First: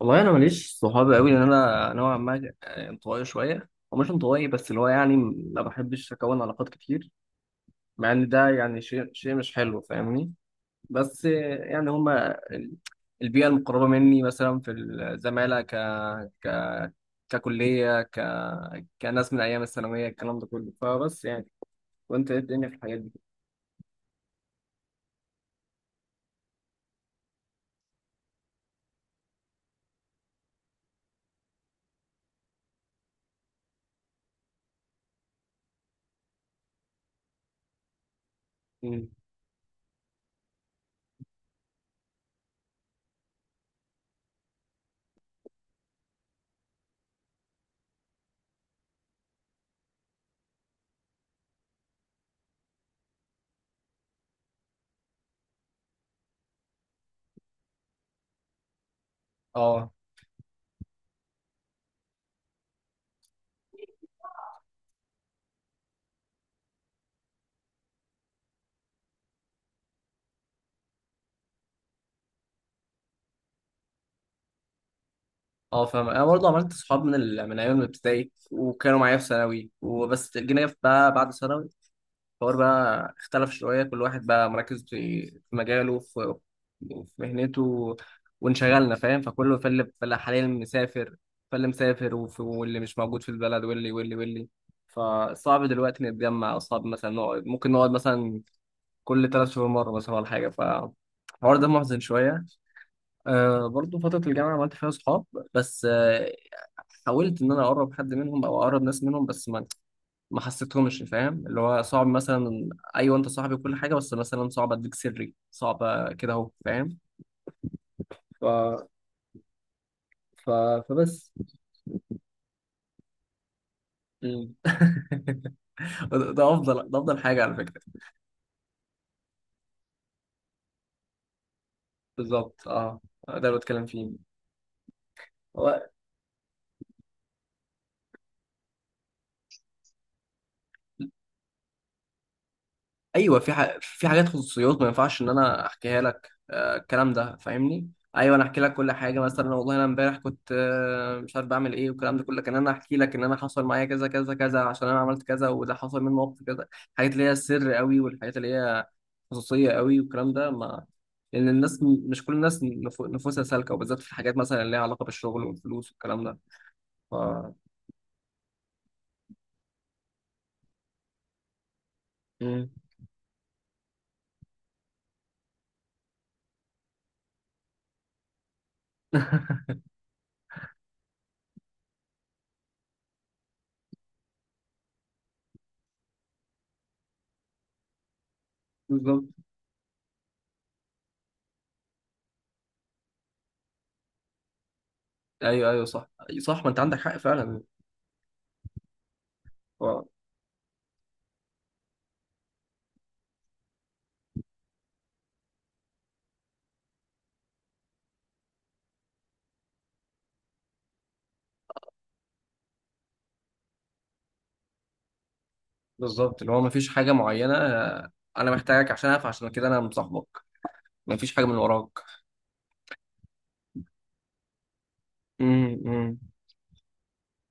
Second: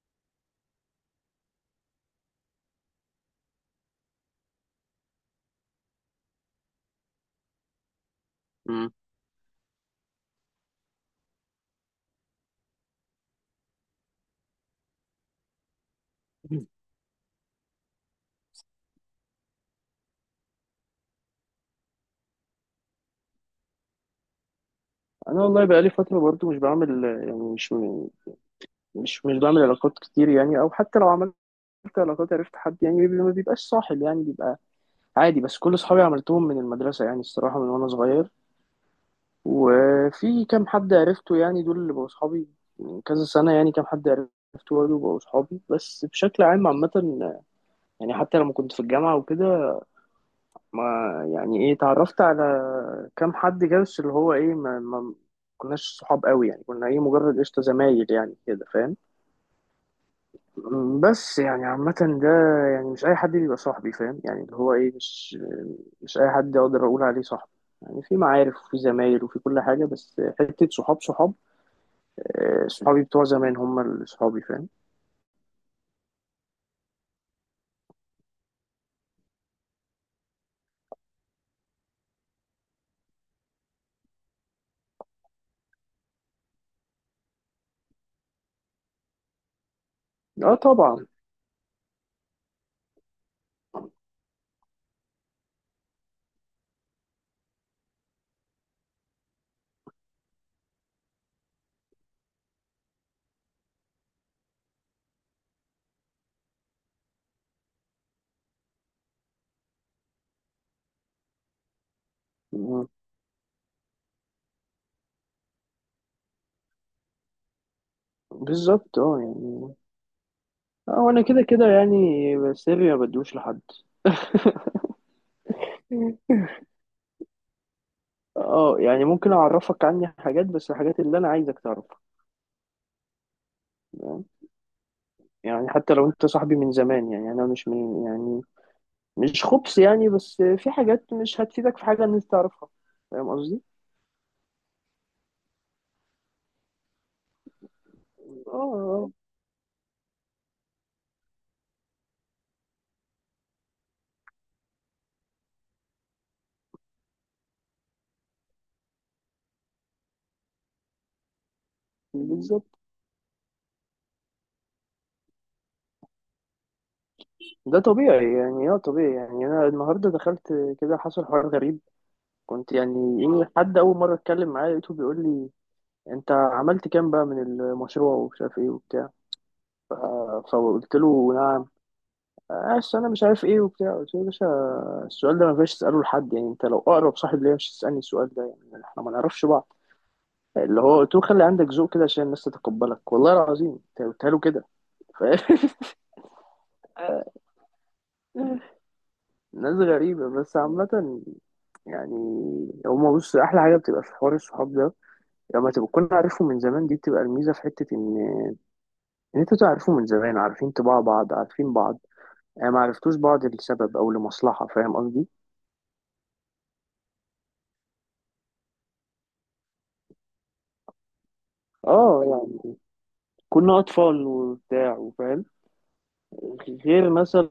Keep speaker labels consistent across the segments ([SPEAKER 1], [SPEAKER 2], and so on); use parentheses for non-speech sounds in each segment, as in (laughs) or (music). [SPEAKER 1] والله انا ماليش صحاب قوي، لان انا نوعا ما انطوائي شويه، ومش انطوائي بس اللي هو يعني ما بحبش اكون علاقات كتير، مع ان ده يعني
[SPEAKER 2] مم.
[SPEAKER 1] شيء مش حلو، فاهمني؟ بس يعني هما البيئه المقربه مني، مثلا في الزماله ك ك ككليه، كناس من ايام الثانويه، الكلام ده كله. فبس يعني، وانت ايه الدنيا في الحاجات دي؟
[SPEAKER 2] انا والله بقالي فتره برضو مش بعمل، يعني مش بعمل علاقات كتير. يعني او حتى لو عملت علاقات عرفت حد، يعني ما بيبقاش صاحب، يعني بيبقى عادي. بس كل اصحابي عملتهم من المدرسه، يعني الصراحه من وانا صغير.
[SPEAKER 1] مم.
[SPEAKER 2] وفي كام حد عرفته، يعني دول اللي بقوا صحابي من كذا سنه. يعني كام حد عرفته برضه بقوا صحابي، بس بشكل عام عامه يعني. حتى لما كنت في الجامعه وكده، ما يعني ايه اتعرفت على كام حد كده. بس اللي هو ايه، ما كناش صحاب قوي. يعني كنا ايه مجرد قشطة زمايل يعني كده، فاهم؟
[SPEAKER 1] اه،
[SPEAKER 2] بس يعني عامة ده، يعني مش أي حد بيبقى صاحبي، فاهم؟ يعني اللي هو ايه، مش أي حد أقدر أقول عليه صاحبي. يعني في معارف وفي زمايل وفي كل حاجة، بس حتة صحاب صحاب، صحابي بتوع زمان هم اللي صحابي، فاهم؟
[SPEAKER 1] اه فاهم. انا برضه عملت صحاب من ايام الابتدائي، وكانوا معايا في ثانوي، وبس جينا بقى بعد ثانوي الحوار بقى اختلف شوية، كل واحد بقى مركز في مجاله، في مهنته، وانشغلنا، فاهم؟ فكله، فاللي حاليا
[SPEAKER 2] اه طبعا.
[SPEAKER 1] مسافر، فاللي مسافر، واللي مش موجود في البلد، واللي. فصعب دلوقتي نتجمع، أو صعب مثلا نقعد، ممكن نقعد مثلا كل 3 شهور مرة مثلا، ولا حاجة. فالحوار ده محزن شوية. أه، برضه فترة الجامعة عملت فيها صحاب، بس أه، حاولت إن أنا أقرب حد منهم، أو أقرب ناس منهم، بس ما حسيتهمش، فاهم؟ اللي هو صعب مثلا،
[SPEAKER 2] م،
[SPEAKER 1] ايوه انت صاحبي وكل حاجه، بس مثلا صعب اديك سري، صعب كده اهو، فاهم؟ ف...
[SPEAKER 2] بالظبط، اه يعني.
[SPEAKER 1] ف...
[SPEAKER 2] اه وانا
[SPEAKER 1] فبس.
[SPEAKER 2] كده كده، يعني سري ما بدوش لحد.
[SPEAKER 1] مم. (laughs) ده
[SPEAKER 2] (laughs)
[SPEAKER 1] ده افضل ده افضل حاجه على فكره.
[SPEAKER 2] اه، يعني ممكن اعرفك عني حاجات، بس الحاجات اللي انا عايزك تعرفها.
[SPEAKER 1] بالظبط، اه. ده اللي بتكلم فيه.
[SPEAKER 2] تمام؟ يعني حتى لو انت صاحبي من زمان، يعني انا مش من يعني، مش خبص يعني، بس في حاجات مش هتفيدك في حاجه ان انت تعرفها، فاهم
[SPEAKER 1] ايوه،
[SPEAKER 2] قصدي؟
[SPEAKER 1] في حاجات خصوصيات ما ينفعش ان انا احكيها لك، آه، الكلام ده فاهمني؟ ايوه، انا
[SPEAKER 2] اه
[SPEAKER 1] احكي لك كل
[SPEAKER 2] آه،
[SPEAKER 1] حاجه، مثلا والله انا امبارح كنت آه مش عارف بعمل ايه، والكلام ده كله، كان انا احكي لك ان انا حصل معايا كذا كذا كذا عشان انا عملت كذا، وده حصل مني موقف كذا. الحاجات اللي هي السر قوي، والحاجات اللي هي خصوصيه قوي، والكلام ده ما، لان الناس مش كل الناس
[SPEAKER 2] بالظبط.
[SPEAKER 1] نفوسها سالكه، وبالذات في الحاجات مثلا اللي ليها علاقه بالشغل والفلوس والكلام ده. ف...
[SPEAKER 2] ده طبيعي يعني، اه طبيعي. يعني انا النهارده دخلت كده حصل حوار غريب.
[SPEAKER 1] مم.
[SPEAKER 2] كنت يعني إيه، حد اول مره اتكلم معاه لقيته بيقول لي، انت عملت كام بقى من المشروع ومش عارف ايه وبتاع.
[SPEAKER 1] (laughs)
[SPEAKER 2] ف- فقلت له نعم؟ اصل انا مش عارف ايه وبتاع. قلت له يا باشا، السؤال ده ما ينفعش تساله لحد، يعني انت لو اقرب صاحب ليا مش تسالني السؤال ده، يعني احنا ما
[SPEAKER 1] بالظبط.
[SPEAKER 2] نعرفش بعض. اللي هو قلت له خلي عندك ذوق كده عشان الناس تتقبلك. والله العظيم انت قلت له كده، فاهم؟
[SPEAKER 1] ايوه، ايوه، صح، صح. ما انت عندك حق فعلا.
[SPEAKER 2] (laughs) ناس غريبه، بس عامه يعني. هما بص، احلى حاجه بتبقى في حوار الصحاب ده لما تبقى تكون عارفهم من زمان، دي بتبقى الميزه، في حته ان انتوا تعرفوا من زمان، عارفين طباع بعض، عارفين بعض. ما عرفتوش بعض لسبب او لمصلحه، فاهم قصدي؟
[SPEAKER 1] بالظبط، اللي هو مفيش حاجة معينة، آه، أنا محتاجك عشان أعرف، عشان كده أنا مصاحبك، مفيش حاجة من وراك.
[SPEAKER 2] اه، يعني كنا أطفال وبتاع، وفاهم.
[SPEAKER 1] امم، امم.
[SPEAKER 2] غير مثلا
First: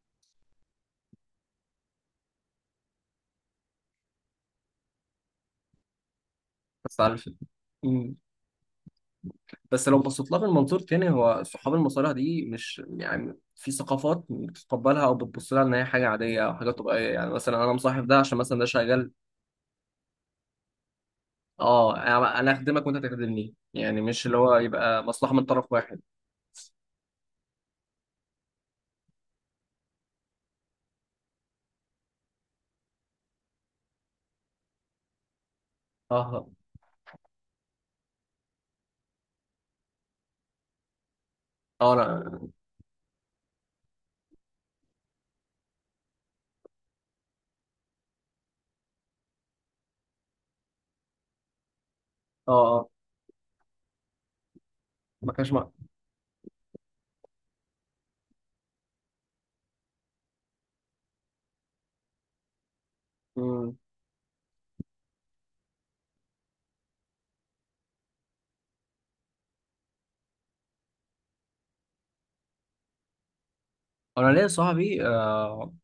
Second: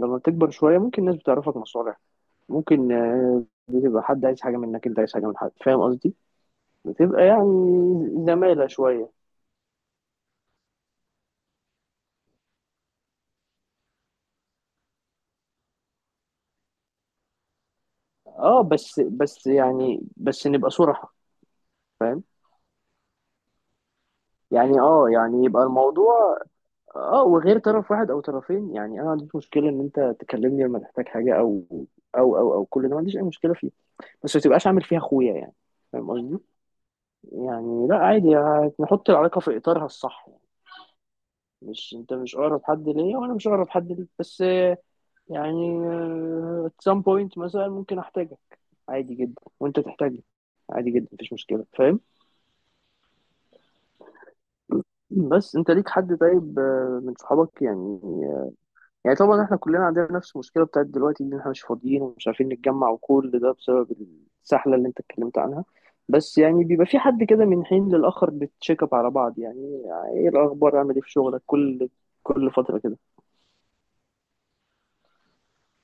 [SPEAKER 2] لما تكبر شوية ممكن الناس بتعرفك مصالح. ممكن بتبقى حد عايز حاجة منك، أنت عايز حاجة من حد، فاهم قصدي؟
[SPEAKER 1] بس
[SPEAKER 2] بتبقى
[SPEAKER 1] عارف.
[SPEAKER 2] يعني
[SPEAKER 1] مم.
[SPEAKER 2] زمالة شوية.
[SPEAKER 1] بس لو بصيت لها من منظور تاني، هو صحاب المصالح دي مش يعني، في ثقافات بتتقبلها او بتبص لها ان هي حاجه عاديه او حاجه طبيعيه، يعني مثلا انا مصاحب ده عشان مثلا
[SPEAKER 2] اه
[SPEAKER 1] ده
[SPEAKER 2] بس
[SPEAKER 1] شغال.
[SPEAKER 2] بس يعني بس نبقى صراحة،
[SPEAKER 1] اه،
[SPEAKER 2] فاهم؟
[SPEAKER 1] انا اخدمك وانت تخدمني، يعني مش اللي هو
[SPEAKER 2] يعني
[SPEAKER 1] يبقى
[SPEAKER 2] اه،
[SPEAKER 1] مصلحه من
[SPEAKER 2] يعني يبقى
[SPEAKER 1] طرف واحد.
[SPEAKER 2] الموضوع اه، وغير طرف واحد او طرفين. يعني انا ما عنديش مشكله ان انت تكلمني لما تحتاج حاجه، او كل ده ما عنديش اي مشكله فيه، بس ما تبقاش عامل فيها اخويا يعني، فاهم قصدي؟
[SPEAKER 1] اه،
[SPEAKER 2] يعني لا عادي، يعني نحط العلاقة في إطارها الصح يعني.
[SPEAKER 1] اه،
[SPEAKER 2] مش انت
[SPEAKER 1] انا،
[SPEAKER 2] مش اقرب حد ليا، وانا مش اقرب حد ليك، بس يعني at some point مثلا ممكن احتاجك، عادي جدا، وانت تحتاجني عادي جدا، مفيش مشكلة، فاهم؟
[SPEAKER 1] اه، اه، ما كانش
[SPEAKER 2] بس
[SPEAKER 1] مع.
[SPEAKER 2] انت ليك حد طيب، من صحابك؟ يعني، يعني طبعا احنا كلنا عندنا نفس المشكله بتاعت دلوقتي، ان احنا مش فاضيين ومش عارفين نتجمع، وكل ده
[SPEAKER 1] مم.
[SPEAKER 2] بسبب السحله اللي انت اتكلمت عنها. بس يعني بيبقى في حد كده من حين للاخر بتشيك اب على بعض. يعني ايه الاخبار، عامل ايه في شغلك، كل فتره كده.
[SPEAKER 1] انا ليا صاحبي آه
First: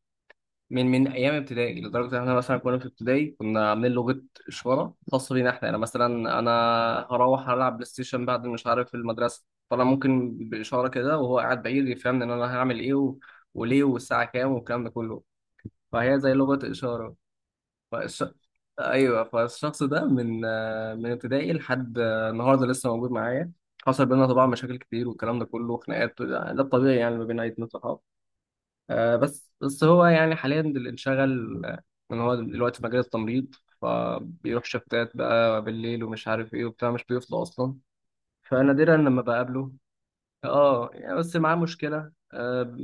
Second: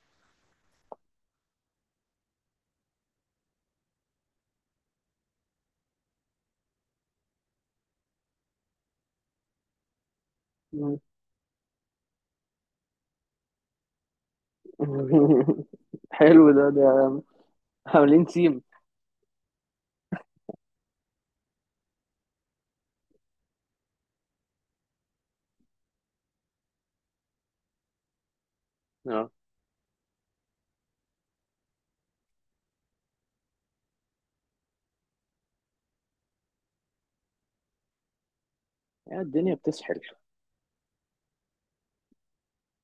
[SPEAKER 1] من ايام ابتدائي، لدرجه ان احنا مثلا كنا في ابتدائي كنا عاملين لغه اشاره خاصه بينا احنا، يعني مثلا انا هروح العب بلاي ستيشن بعد مش عارف المدرسه، فانا ممكن باشاره
[SPEAKER 2] مم.
[SPEAKER 1] كده وهو قاعد بعيد يفهمني ان انا هعمل ايه، وليه، والساعه كام، والكلام ده كله.
[SPEAKER 2] (laughs)
[SPEAKER 1] فهي زي
[SPEAKER 2] حلو. ده
[SPEAKER 1] لغه
[SPEAKER 2] ده
[SPEAKER 1] اشاره. فالش...
[SPEAKER 2] عاملين تيم.
[SPEAKER 1] ايوه، فالشخص ده من آه من ابتدائي لحد آه النهارده لسه موجود معايا. حصل بينا طبعا مشاكل كتير والكلام ده كله، وخناقات، ده الطبيعي يعني ما بين اي 2 صحاب. آه،
[SPEAKER 2] اه،
[SPEAKER 1] بس هو يعني حاليا اللي انشغل، آه، ان هو دلوقتي في مجال التمريض، فبيروح شفتات بقى بالليل ومش عارف ايه وبتاع، مش بيفضى اصلا، فنادرا
[SPEAKER 2] يا
[SPEAKER 1] لما
[SPEAKER 2] الدنيا
[SPEAKER 1] بقابله.
[SPEAKER 2] بتسحل.
[SPEAKER 1] اه، يعني بس معاه مشكله آه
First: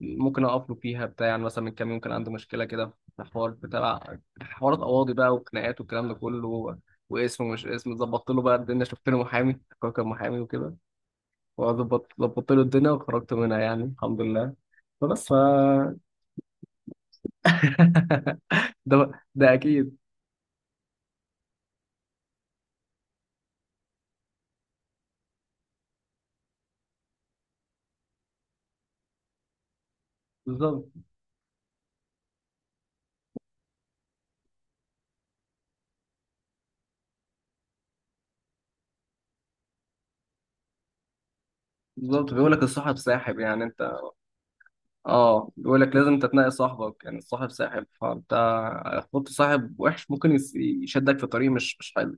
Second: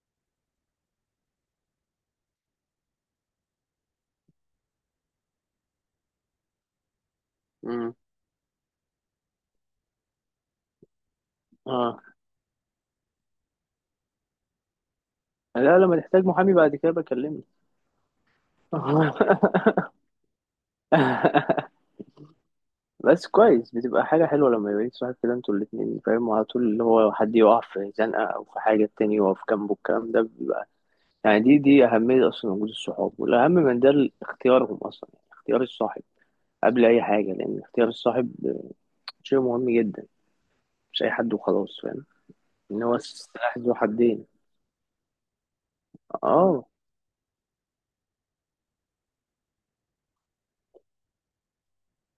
[SPEAKER 1] ممكن اقف له فيها بتاع، يعني مثلا من كام يوم كان عنده مشكله كده، في حوار بتاع، حوارات قواضي بقى وخناقات والكلام ده كله، واسمه مش
[SPEAKER 2] امم.
[SPEAKER 1] اسمه، ظبطت له بقى الدنيا، شفت له محامي، هو كان محامي وكده،
[SPEAKER 2] اه،
[SPEAKER 1] وظبطت له الدنيا وخرجت منها، يعني الحمد لله. فبس ف.
[SPEAKER 2] لا لما تحتاج محامي بعد كده بكلمني.
[SPEAKER 1] (laughs) ده، ده اكيد.
[SPEAKER 2] (laughs) بس كويس بتبقى حاجة حلوة لما يبقى ليك صاحب كده انتوا الاتنين، فاهم على طول اللي هو حد يقع في زنقة أو في حاجة التاني يقف جنبه، الكلام ده بيبقى
[SPEAKER 1] بالظبط.
[SPEAKER 2] يعني دي أهمية أصلا وجود الصحاب. والأهم من ده اختيارهم أصلا، يعني اختيار الصاحب قبل أي حاجة، لأن اختيار الصاحب شيء مهم جدا. مش أي حد وخلاص، فاهم؟
[SPEAKER 1] بالظبط. بيقول لك
[SPEAKER 2] إن
[SPEAKER 1] الصاحب
[SPEAKER 2] هو
[SPEAKER 1] ساحب،
[SPEAKER 2] سلاح
[SPEAKER 1] يعني
[SPEAKER 2] ذو
[SPEAKER 1] انت،
[SPEAKER 2] حدين.
[SPEAKER 1] اه، بيقول لك لازم انت تنقي
[SPEAKER 2] اه
[SPEAKER 1] صاحبك، يعني الصاحب ساحب، فانت هتحط صاحب وحش ممكن يشدك في طريق مش حلو،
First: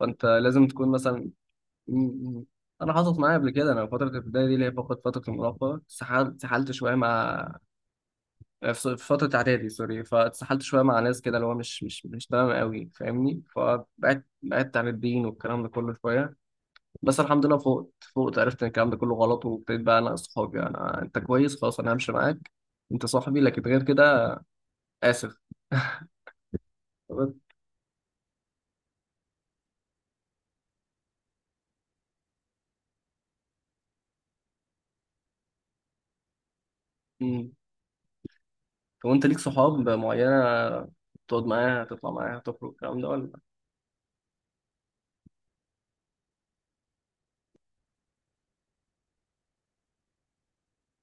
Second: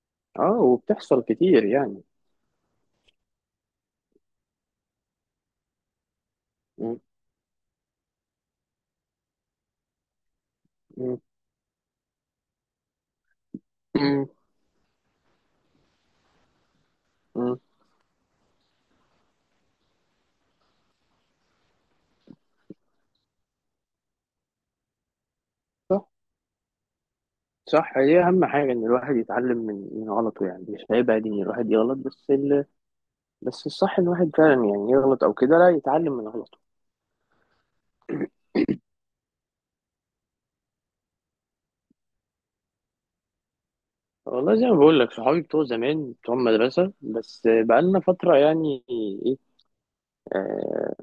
[SPEAKER 1] فانت
[SPEAKER 2] اه،
[SPEAKER 1] لازم تكون
[SPEAKER 2] وبتحصل
[SPEAKER 1] مثلا.
[SPEAKER 2] كتير
[SPEAKER 1] م-
[SPEAKER 2] يعني.
[SPEAKER 1] م. انا حصلت معايا قبل كده، انا في فتره الابتدائي دي اللي هي فقط فتره المراهقه، اتسحلت شويه
[SPEAKER 2] م-
[SPEAKER 1] مع آه في فتره اعدادي، سوري، فاتسحلت شويه مع
[SPEAKER 2] م-
[SPEAKER 1] ناس كده اللي هو مش تمام قوي، فاهمني؟ فبعدت
[SPEAKER 2] م-
[SPEAKER 1] بعدت عن الدين والكلام ده كله شويه. بس الحمد
[SPEAKER 2] م.
[SPEAKER 1] لله فوقت عرفت ان الكلام ده كله غلط، وابتديت بقى انا اصحابي انا، انت كويس خلاص انا همشي معاك، انت صاحبي، لكن غير كده. اسف.
[SPEAKER 2] صح،
[SPEAKER 1] طب.
[SPEAKER 2] صح، هي أهم حاجة إن الواحد يتعلم من غلطه. يعني مش عيب عادي إن الواحد يغلط، بس الصح ان الواحد فعلا، يعني يغلط او كده، لا يتعلم من غلطه.
[SPEAKER 1] مم. طب انت ليك صحاب معينه تقعد معاها تطلع معاها تخرج الكلام ده، ولا؟
[SPEAKER 2] والله زي ما بقول لك، صحابي بتوع زمان بتوع المدرسه، بس بقالنا فتره يعني ايه، آه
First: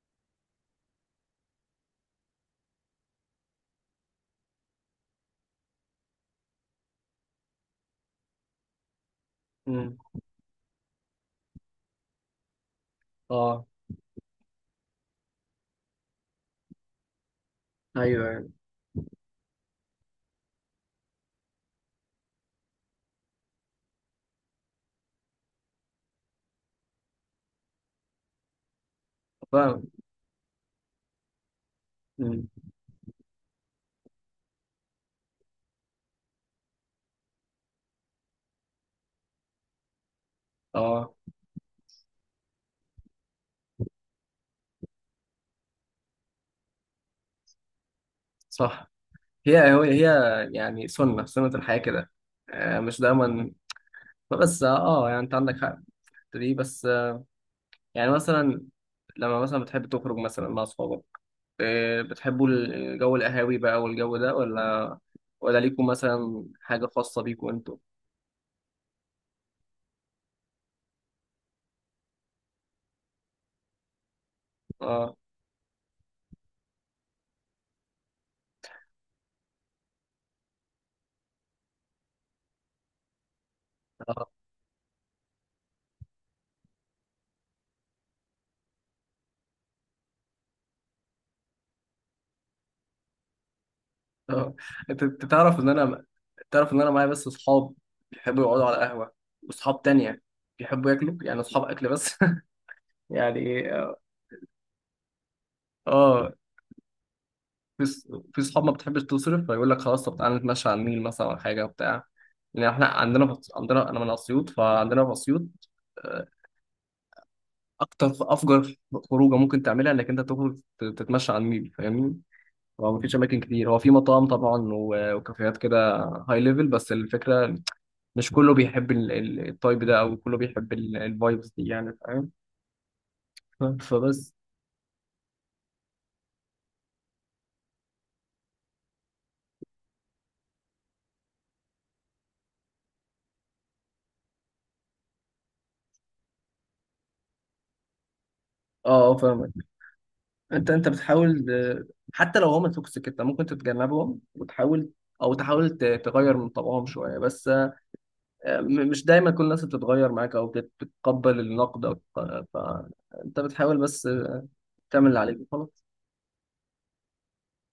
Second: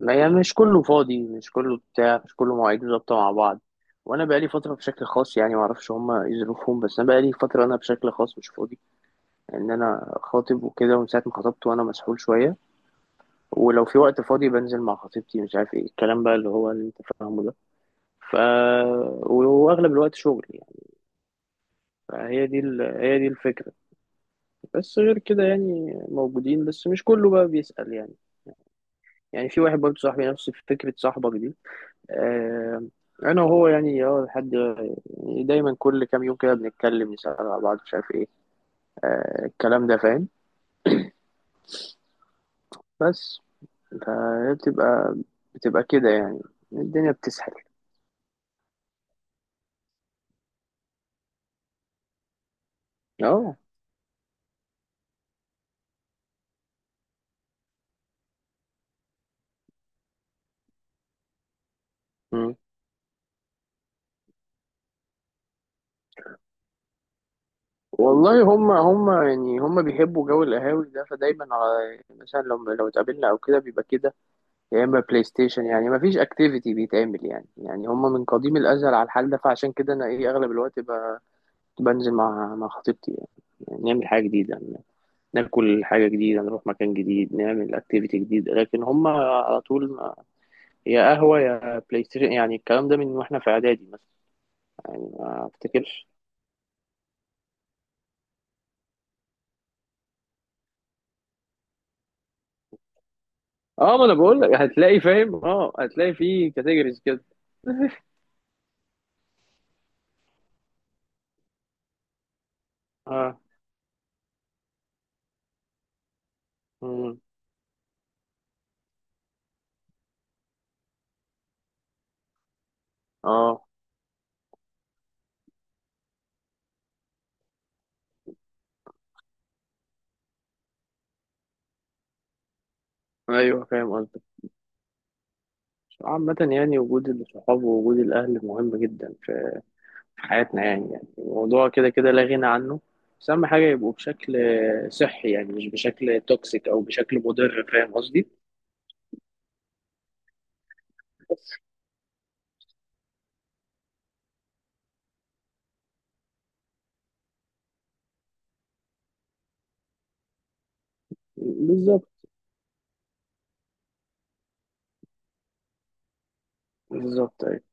[SPEAKER 2] ما يعني مش كله فاضي، مش كله بتاع، مش كله مواعيده ظابطه مع بعض. وانا بقالي فتره بشكل خاص، يعني ما اعرفش هما ايه ظروفهم، بس انا بقالي فتره انا بشكل خاص مش فاضي. يعني ان
[SPEAKER 1] مم.
[SPEAKER 2] انا خاطب وكده، ومن ساعه ما خطبت وانا مسحول شويه.
[SPEAKER 1] اه.
[SPEAKER 2] ولو في وقت فاضي بنزل مع خطيبتي، مش عارف ايه الكلام بقى اللي هو اللي انت فاهمه ده.
[SPEAKER 1] ايوه،
[SPEAKER 2] ف
[SPEAKER 1] يعني
[SPEAKER 2] واغلب الوقت شغل يعني. فهي دي هي دي الفكرة. بس غير كده يعني موجودين، بس مش كله بقى بيسأل يعني. يعني في واحد
[SPEAKER 1] فاهم.
[SPEAKER 2] برضه صاحبي نفس فكرة صاحبك دي.
[SPEAKER 1] مم.
[SPEAKER 2] آه... أنا وهو يعني اه لحد، يعني دايما كل كام يوم كده بنتكلم نسأل على بعض مش عارف ايه. الكلام ده، فاهم؟
[SPEAKER 1] اه،
[SPEAKER 2] بس فهي بتبقى كده يعني، الدنيا بتسحل.
[SPEAKER 1] صح. هي يعني سنه سنه الحياه كده، آه، مش دايما،
[SPEAKER 2] اه.
[SPEAKER 1] بس اه، يعني انت عندك حق في الحتة دي، بس آه، يعني مثلا لما مثلا بتحب تخرج مثلا مع اصحابك، إيه، بتحبوا
[SPEAKER 2] مم.
[SPEAKER 1] الجو القهاوي بقى والجو ده، ولا؟ ولا ليكم مثلا حاجة خاصة بيكم انتوا؟
[SPEAKER 2] والله هم بيحبوا جو القهاوي ده، فدايما على مثلا لو اتقابلنا او كده بيبقى كده، يا اما
[SPEAKER 1] اه،
[SPEAKER 2] بلاي ستيشن. يعني ما فيش اكتيفيتي بيتعمل يعني، يعني هم من قديم الازل على الحال ده. فعشان كده انا ايه اغلب الوقت بنزل مع خطيبتي يعني. يعني نعمل حاجه
[SPEAKER 1] اه،
[SPEAKER 2] جديده، ناكل حاجه جديده، نروح مكان جديد، نعمل اكتيفيتي جديد. لكن هم على طول يا قهوه يا بلاي ستيشن. يعني الكلام ده من واحنا في اعدادي مثلا،
[SPEAKER 1] آه. انت
[SPEAKER 2] يعني
[SPEAKER 1] أنت
[SPEAKER 2] ما
[SPEAKER 1] تعرف ان انا،
[SPEAKER 2] افتكرش.
[SPEAKER 1] تعرف ان انا معايا بس اصحاب بيحبوا يقعدوا على قهوة، واصحاب تانية بيحبوا ياكلوا، يعني اصحاب اكل بس. (laughs) يعني اه،
[SPEAKER 2] اه، ما انا بقول لك هتلاقي، فاهم، اه هتلاقي
[SPEAKER 1] آه،
[SPEAKER 2] في كاتيجوريز كده.
[SPEAKER 1] في ص- في صحاب ما بتحبش تصرف، فيقول لك خلاص، طب تعالى نتمشى على النيل مثلا ولا حاجة، بتاع. لان احنا عندنا
[SPEAKER 2] اه.
[SPEAKER 1] عندنا، انا من اسيوط، فعندنا في اسيوط، آه،
[SPEAKER 2] مم.
[SPEAKER 1] اكتر افجر خروجه ممكن تعملها انك انت تخرج تتمشى على النيل، فاهمني؟ هو مفيش اماكن
[SPEAKER 2] اه
[SPEAKER 1] كتير، هو في مطاعم طبعا وكافيهات كده هاي ليفل، بس الفكره مش كله بيحب ال- ال- التايب ده، او كله بيحب الفايبس دي يعني، فاهم؟ (laughs)
[SPEAKER 2] ايوه فاهم قصدك.
[SPEAKER 1] فبس.
[SPEAKER 2] عامة يعني وجود الصحاب ووجود الأهل مهم جدا في حياتنا يعني، يعني الموضوع كده كده لا غنى عنه. بس أهم حاجة يبقوا بشكل صحي، يعني مش بشكل توكسيك أو بشكل مضر، فاهم قصدي؟
[SPEAKER 1] اه، آه، فاهمك. انت بتحاول آه، حتى لو هما توكسيك انت ممكن تتجنبهم وتحاول، او تحاول تغير من طبعهم شويه، بس مش دايما كل الناس بتتغير معاك او بتتقبل النقد، او
[SPEAKER 2] بالظبط،
[SPEAKER 1] فانت بتحاول بس تعمل اللي عليك وخلاص.
[SPEAKER 2] بالظبط.